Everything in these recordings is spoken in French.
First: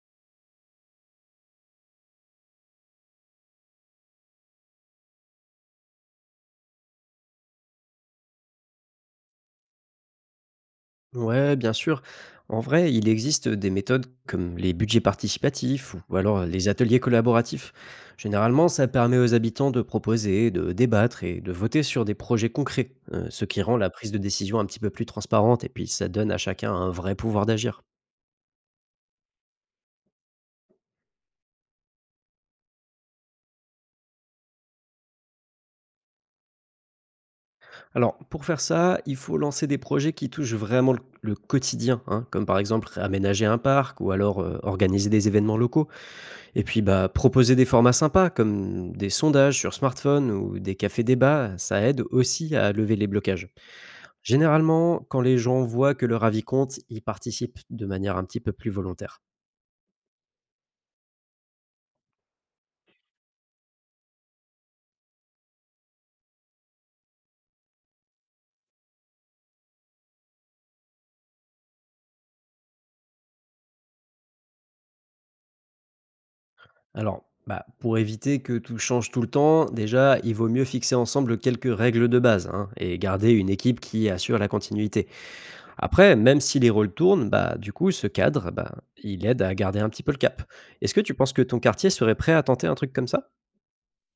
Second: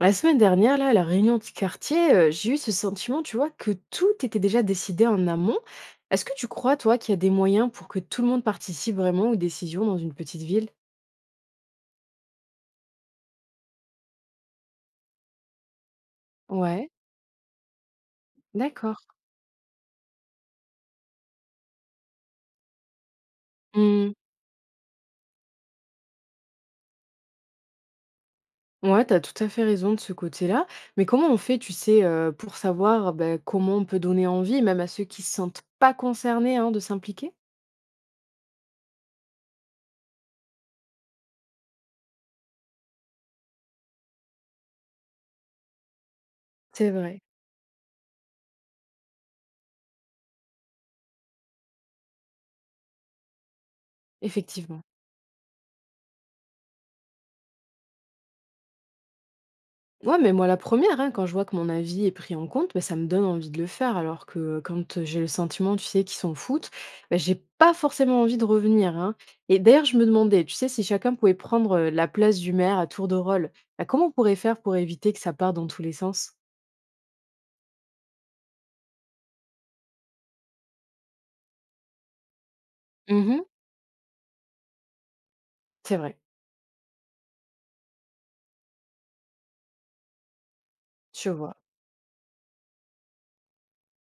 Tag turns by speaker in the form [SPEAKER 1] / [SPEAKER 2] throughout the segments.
[SPEAKER 1] La semaine dernière, là, à la réunion du quartier, j'ai eu ce sentiment, tu vois, que tout était déjà décidé en amont. Est-ce que tu crois, toi, qu'il y a des moyens pour que tout le monde participe vraiment aux décisions dans une petite ville?
[SPEAKER 2] Ouais, bien sûr. En vrai, il existe des méthodes comme les budgets participatifs ou alors les
[SPEAKER 1] Ouais,
[SPEAKER 2] ateliers collaboratifs. Généralement, ça
[SPEAKER 1] d'accord.
[SPEAKER 2] permet aux habitants de proposer, de débattre et de voter sur des projets concrets, ce qui rend la prise
[SPEAKER 1] Hmm.
[SPEAKER 2] de décision un petit peu plus transparente et puis ça donne à chacun un vrai pouvoir d'agir.
[SPEAKER 1] Ouais, t'as tout à fait raison de ce côté-là. Mais comment on fait, tu sais, pour savoir ben, comment on peut donner envie, même à ceux qui se sentent pas concernés, hein, de s'impliquer?
[SPEAKER 2] Alors, pour faire ça, il faut lancer des projets qui touchent vraiment le quotidien, hein, comme par exemple aménager un parc ou alors organiser des événements locaux. Et puis,
[SPEAKER 1] C'est
[SPEAKER 2] bah,
[SPEAKER 1] vrai,
[SPEAKER 2] proposer des formats sympas comme des sondages sur smartphone ou des cafés-débats, ça aide aussi à lever les blocages.
[SPEAKER 1] effectivement.
[SPEAKER 2] Généralement, quand les gens voient que leur avis compte, ils participent de manière un petit peu plus volontaire.
[SPEAKER 1] Ouais, mais moi la première, hein, quand je vois que mon avis est pris en compte, ben ça me donne envie de le faire. Alors que quand, j'ai le sentiment, tu sais, qu'ils s'en foutent, ben j'ai pas forcément envie de revenir, hein. Et d'ailleurs, je me demandais, tu sais, si chacun pouvait prendre, la place du maire à tour de rôle, bah, comment on pourrait faire pour éviter que ça parte dans tous les sens?
[SPEAKER 2] Alors, bah, pour éviter que tout change tout le temps, déjà, il vaut mieux fixer ensemble quelques règles de base, hein, et garder
[SPEAKER 1] Mmh.
[SPEAKER 2] une équipe qui assure la continuité.
[SPEAKER 1] C'est
[SPEAKER 2] Après,
[SPEAKER 1] vrai,
[SPEAKER 2] même si les rôles tournent, bah, du coup, ce cadre, bah, il aide à garder un petit peu le cap. Est-ce que tu
[SPEAKER 1] je
[SPEAKER 2] penses que
[SPEAKER 1] vois.
[SPEAKER 2] ton quartier serait prêt à tenter un truc comme ça?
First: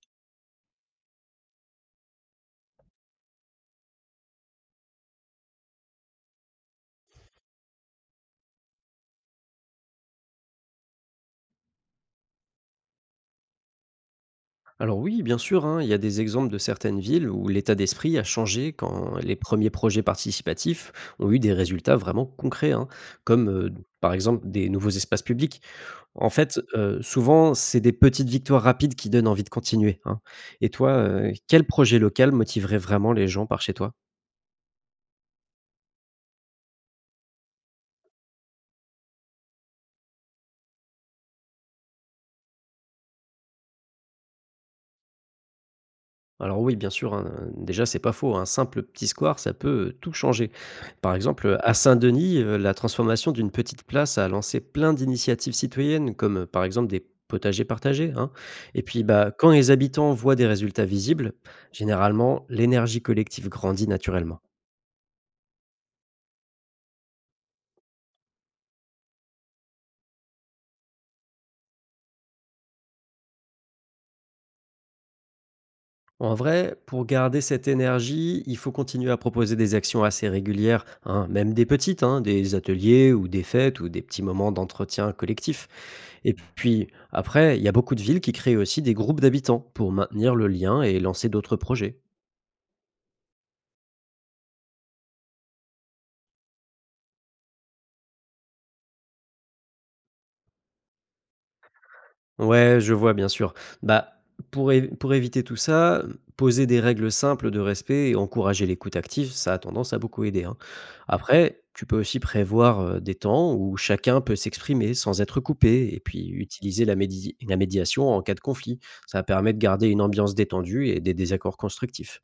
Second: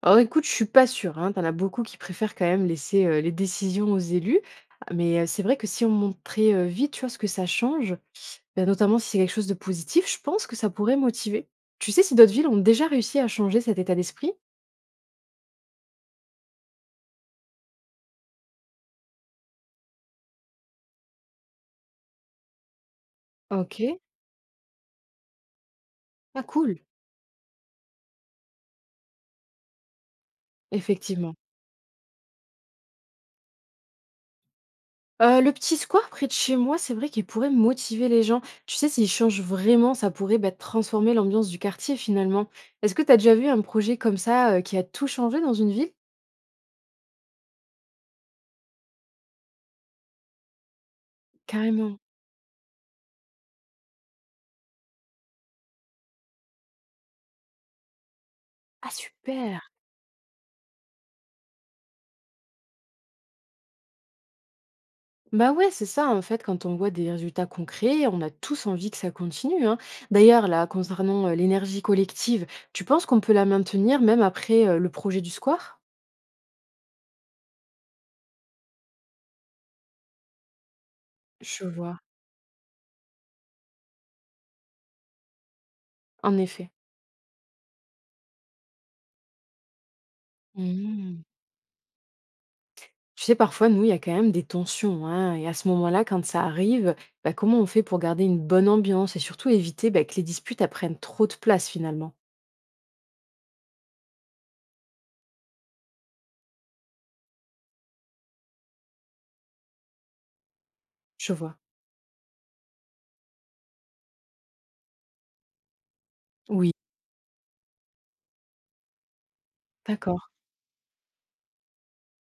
[SPEAKER 1] Alors écoute, je suis pas sûre, hein. Tu as beaucoup qui préfèrent quand même laisser, les décisions aux élus. Ah, mais, c'est vrai que si on montrait, vite, tu vois, ce que ça change, bah, notamment si c'est quelque chose de positif, je pense que ça pourrait motiver. Tu sais si d'autres villes ont déjà réussi à changer cet état d'esprit?
[SPEAKER 2] Alors oui, bien sûr, hein, il y a des exemples de certaines villes où l'état d'esprit a changé quand les premiers projets participatifs ont eu des résultats vraiment concrets, hein, comme
[SPEAKER 1] OK.
[SPEAKER 2] par exemple des nouveaux espaces publics. En
[SPEAKER 1] Ah
[SPEAKER 2] fait,
[SPEAKER 1] cool,
[SPEAKER 2] souvent, c'est des petites victoires rapides qui donnent envie de continuer, hein. Et toi,
[SPEAKER 1] effectivement.
[SPEAKER 2] quel projet local motiverait vraiment les gens par chez toi?
[SPEAKER 1] Le petit square près de chez moi, c'est vrai qu'il pourrait motiver les gens. Tu sais, s'ils changent vraiment, ça pourrait, bah, transformer l'ambiance du quartier finalement. Est-ce que tu as déjà vu un projet comme ça, qui a tout changé dans une ville?
[SPEAKER 2] Alors oui, bien sûr, hein, déjà, c'est pas faux, un simple petit square, ça peut, tout changer. Par exemple, à
[SPEAKER 1] Carrément.
[SPEAKER 2] Saint-Denis, la transformation d'une petite place a lancé plein d'initiatives citoyennes comme, par exemple, des potagers partagés, hein. Et
[SPEAKER 1] Ah
[SPEAKER 2] puis, bah, quand
[SPEAKER 1] super!
[SPEAKER 2] les habitants voient des résultats visibles, généralement, l'énergie collective grandit naturellement.
[SPEAKER 1] Bah ouais, c'est ça, en fait, quand on voit des résultats concrets, on a tous envie que ça continue, hein. D'ailleurs, là, concernant l'énergie collective, tu penses qu'on peut la maintenir même après le projet du square?
[SPEAKER 2] En vrai, pour garder cette énergie, il faut continuer à proposer des actions assez régulières, hein, même
[SPEAKER 1] Je
[SPEAKER 2] des
[SPEAKER 1] vois,
[SPEAKER 2] petites, hein, des ateliers ou des fêtes ou des petits moments d'entretien collectif. Et
[SPEAKER 1] en effet.
[SPEAKER 2] puis après, il y a beaucoup de villes qui créent aussi des groupes d'habitants pour maintenir le lien et
[SPEAKER 1] Mhm.
[SPEAKER 2] lancer d'autres projets.
[SPEAKER 1] Tu sais, parfois, nous, il y a quand même des tensions, hein, et à ce moment-là, quand ça arrive, bah, comment on fait pour garder une bonne ambiance et surtout éviter bah, que les disputes elles prennent trop de place finalement?
[SPEAKER 2] Ouais, je vois, bien sûr. Bah, pour, pour éviter tout ça, poser des règles simples de respect et encourager l'écoute active, ça a tendance à beaucoup aider, hein.
[SPEAKER 1] Je vois.
[SPEAKER 2] Après, tu peux aussi prévoir des temps où chacun peut s'exprimer sans être coupé et puis
[SPEAKER 1] Oui,
[SPEAKER 2] utiliser la médiation en cas de conflit. Ça permet de garder une
[SPEAKER 1] d'accord.
[SPEAKER 2] ambiance détendue et des désaccords constructifs.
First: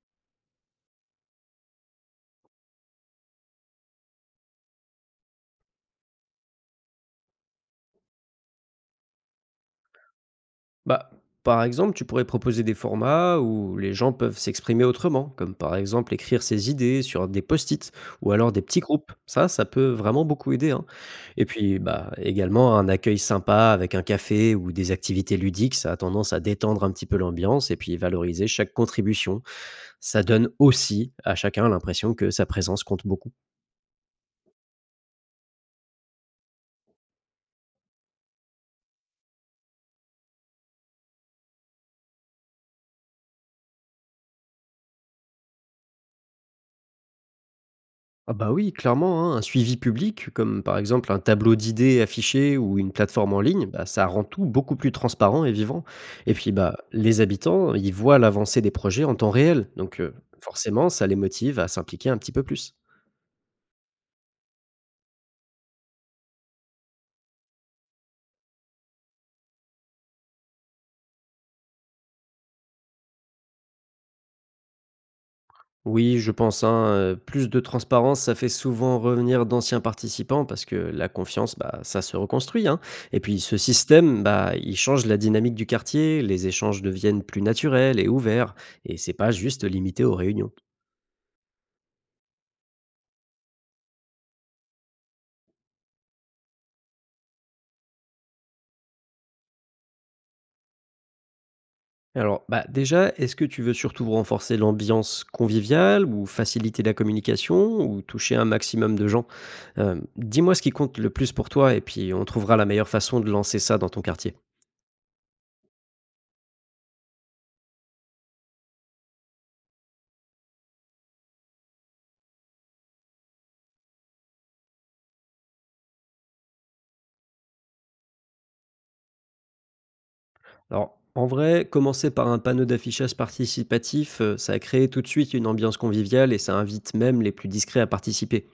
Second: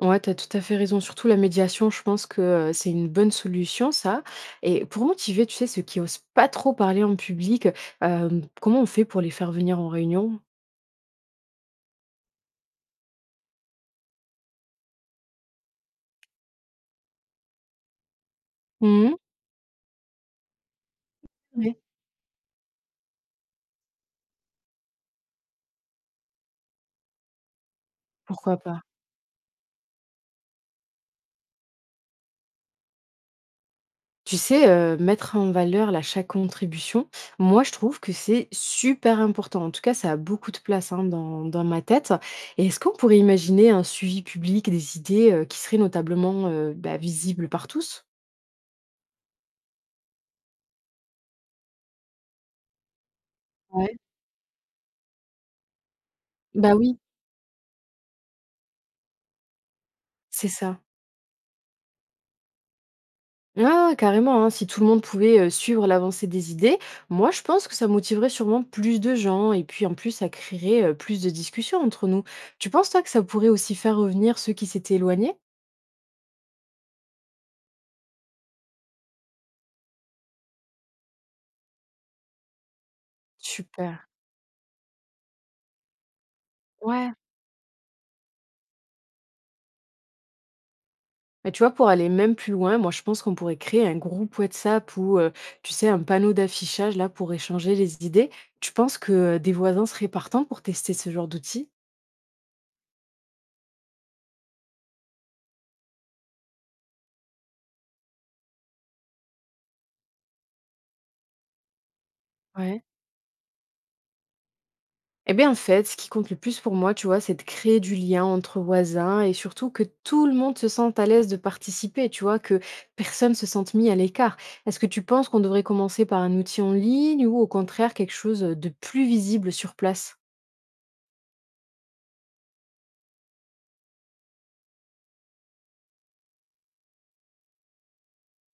[SPEAKER 1] Ouais, tu as tout à fait raison. Surtout la médiation, je pense que c'est une bonne solution, ça. Et pour motiver, tu sais, ceux qui osent pas trop parler en public, euh, comment on fait pour les faire venir en réunion?
[SPEAKER 2] Bah, par exemple, tu pourrais proposer des formats où les gens peuvent s'exprimer autrement, comme par exemple écrire ses idées sur des post-it ou alors des petits groupes.
[SPEAKER 1] Mhm.
[SPEAKER 2] Ça peut vraiment beaucoup aider, hein. Et
[SPEAKER 1] Ouais.
[SPEAKER 2] puis, bah, également, un accueil sympa avec un café ou des activités ludiques, ça a tendance à détendre un petit peu l'ambiance et puis valoriser
[SPEAKER 1] Pourquoi
[SPEAKER 2] chaque
[SPEAKER 1] pas?
[SPEAKER 2] contribution. Ça donne aussi à chacun l'impression que sa présence compte beaucoup.
[SPEAKER 1] Tu sais, mettre en valeur la chaque contribution, moi je trouve que c'est super important. En tout cas, ça a beaucoup de place hein, dans ma tête. Et est-ce qu'on pourrait imaginer un suivi public des idées qui seraient notablement bah, visibles par tous?
[SPEAKER 2] Ah bah oui, clairement, hein, un suivi public, comme par exemple un tableau d'idées affiché ou une plateforme en ligne, bah,
[SPEAKER 1] Ouais.
[SPEAKER 2] ça rend tout beaucoup plus transparent et vivant. Et puis
[SPEAKER 1] Bah
[SPEAKER 2] bah,
[SPEAKER 1] oui,
[SPEAKER 2] les habitants, ils voient l'avancée des projets en temps réel, donc
[SPEAKER 1] c'est ça.
[SPEAKER 2] forcément, ça les motive à s'impliquer un petit peu plus.
[SPEAKER 1] Ah ouais, ouais, carrément, hein, si tout le monde pouvait suivre l'avancée des idées, moi je pense que ça motiverait sûrement plus de gens et puis en plus ça créerait plus de discussions entre nous. Tu penses toi que ça pourrait aussi faire revenir ceux qui s'étaient éloignés?
[SPEAKER 2] Oui, je pense, hein, plus de transparence, ça fait souvent revenir d'anciens participants parce que la confiance, bah, ça se reconstruit, hein, et puis ce
[SPEAKER 1] Super.
[SPEAKER 2] système, bah, il change la dynamique du quartier, les échanges
[SPEAKER 1] Ouais.
[SPEAKER 2] deviennent plus naturels et ouverts, et c'est pas juste limité aux réunions.
[SPEAKER 1] Mais tu vois, pour aller même plus loin, moi je pense qu'on pourrait créer un groupe WhatsApp ou tu sais, un panneau d'affichage là pour échanger les idées. Tu penses que des voisins seraient partants pour tester ce genre d'outils?
[SPEAKER 2] Alors, bah, déjà, est-ce que tu veux surtout renforcer l'ambiance conviviale ou faciliter la communication ou toucher un maximum de gens? Dis-moi ce qui compte le plus pour toi et puis on trouvera la
[SPEAKER 1] Ouais.
[SPEAKER 2] meilleure façon de lancer ça dans ton quartier.
[SPEAKER 1] Eh bien, en fait, ce qui compte le plus pour moi, tu vois, c'est de créer du lien entre voisins et surtout que tout le monde se sente à l'aise de participer, tu vois, que personne se sente mis à l'écart. Est-ce que tu penses qu'on devrait commencer par un outil en ligne ou au contraire quelque chose de plus visible sur place?
[SPEAKER 2] Alors, en vrai, commencer par un panneau d'affichage participatif, ça crée tout de suite une ambiance conviviale et ça invite même les plus discrets à participer.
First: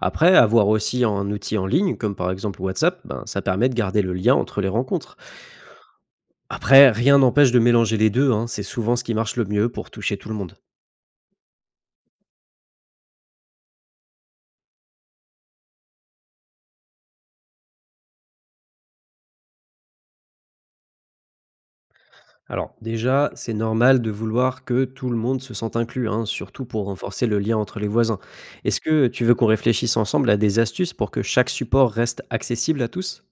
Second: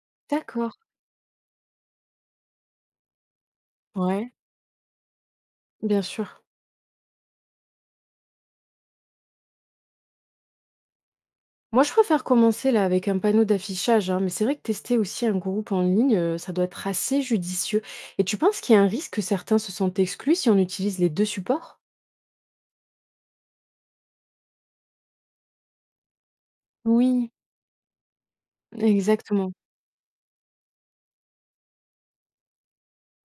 [SPEAKER 2] Après, avoir
[SPEAKER 1] D'accord.
[SPEAKER 2] aussi un outil en ligne, comme par exemple WhatsApp, ben, ça permet de garder le
[SPEAKER 1] Ouais,
[SPEAKER 2] lien entre les rencontres.
[SPEAKER 1] bien sûr.
[SPEAKER 2] Après, rien n'empêche de mélanger les deux, hein, c'est souvent ce qui marche le mieux pour toucher tout le monde.
[SPEAKER 1] Moi, je préfère commencer là avec un panneau d'affichage, hein, mais c'est vrai que tester aussi un groupe en ligne, ça doit être assez judicieux. Et tu penses qu'il y a un risque que certains se sentent exclus si on utilise les deux supports?
[SPEAKER 2] Alors, déjà, c'est normal de vouloir que tout le monde se sente inclus, hein, surtout pour renforcer
[SPEAKER 1] Oui,
[SPEAKER 2] le lien entre les voisins. Est-ce que tu veux qu'on
[SPEAKER 1] exactement.
[SPEAKER 2] réfléchisse ensemble à des astuces pour que chaque support reste accessible à tous?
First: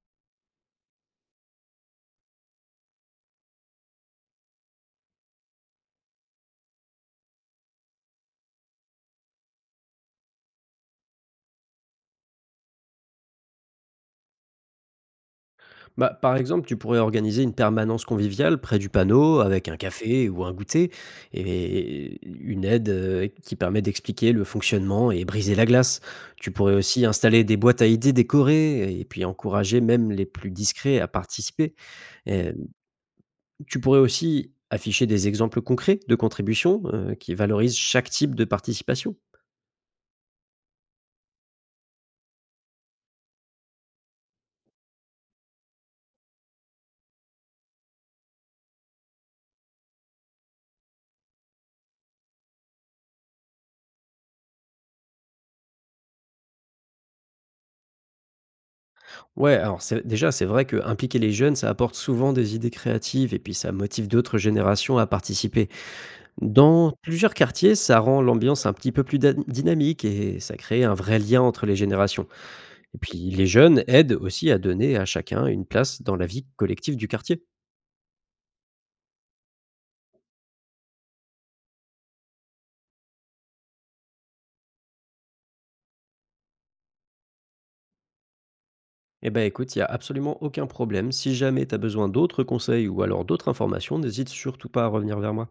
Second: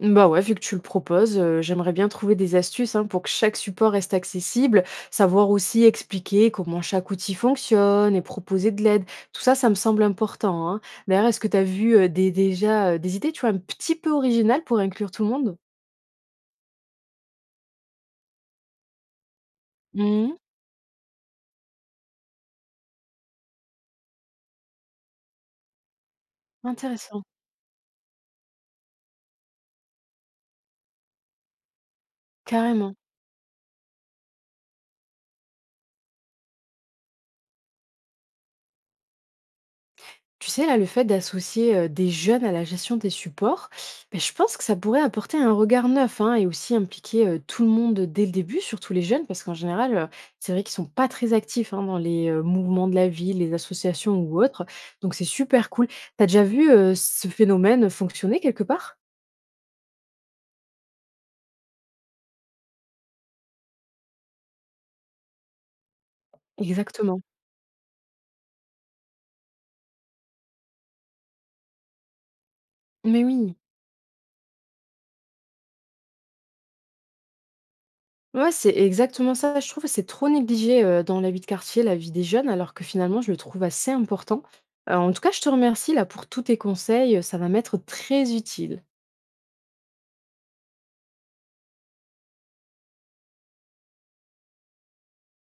[SPEAKER 1] Bah ouais, vu que tu le proposes, j'aimerais bien trouver des astuces, hein, pour que chaque support reste accessible, savoir aussi expliquer comment chaque outil fonctionne et proposer de l'aide. Tout ça, ça me semble important, hein. D'ailleurs, est-ce que tu as vu, des idées, tu vois, un petit peu originales pour inclure tout le monde?
[SPEAKER 2] Bah, par exemple, tu pourrais organiser une permanence conviviale près du panneau avec un café
[SPEAKER 1] Mmh.
[SPEAKER 2] ou un goûter et une aide qui permet d'expliquer le fonctionnement et briser la glace. Tu pourrais aussi
[SPEAKER 1] Intéressant,
[SPEAKER 2] installer des boîtes à idées décorées et puis encourager même les plus discrets à participer. Euh,
[SPEAKER 1] carrément.
[SPEAKER 2] Tu pourrais aussi afficher des exemples concrets de contributions qui valorisent chaque type de participation.
[SPEAKER 1] Tu sais, là, le fait d'associer des jeunes à la gestion des supports, ben, je pense que ça pourrait apporter un regard neuf hein, et aussi impliquer tout le monde dès le début, surtout les jeunes, parce qu'en général, c'est vrai qu'ils sont pas très actifs hein, dans les mouvements de la ville, les associations ou autres. Donc, c'est super cool. Tu as déjà vu ce phénomène fonctionner quelque part.
[SPEAKER 2] Déjà, c'est vrai que impliquer les jeunes, ça apporte souvent des idées créatives et puis ça motive d'autres générations à participer. Dans
[SPEAKER 1] Exactement.
[SPEAKER 2] plusieurs quartiers, ça rend l'ambiance un petit peu plus dynamique et ça crée un vrai lien entre les générations. Et puis
[SPEAKER 1] Mais
[SPEAKER 2] les
[SPEAKER 1] oui.
[SPEAKER 2] jeunes aident aussi à donner à chacun une place dans la vie collective du quartier.
[SPEAKER 1] Ouais, c'est exactement ça. Je trouve que c'est trop négligé, dans la vie de quartier, la vie des jeunes, alors que finalement, je le trouve assez important. En tout cas, je te remercie là pour tous tes conseils, ça va m'être très utile.
[SPEAKER 2] Eh ben écoute, il n'y a absolument aucun problème. Si jamais tu as besoin d'autres conseils ou alors d'autres informations, n'hésite surtout pas à revenir vers moi.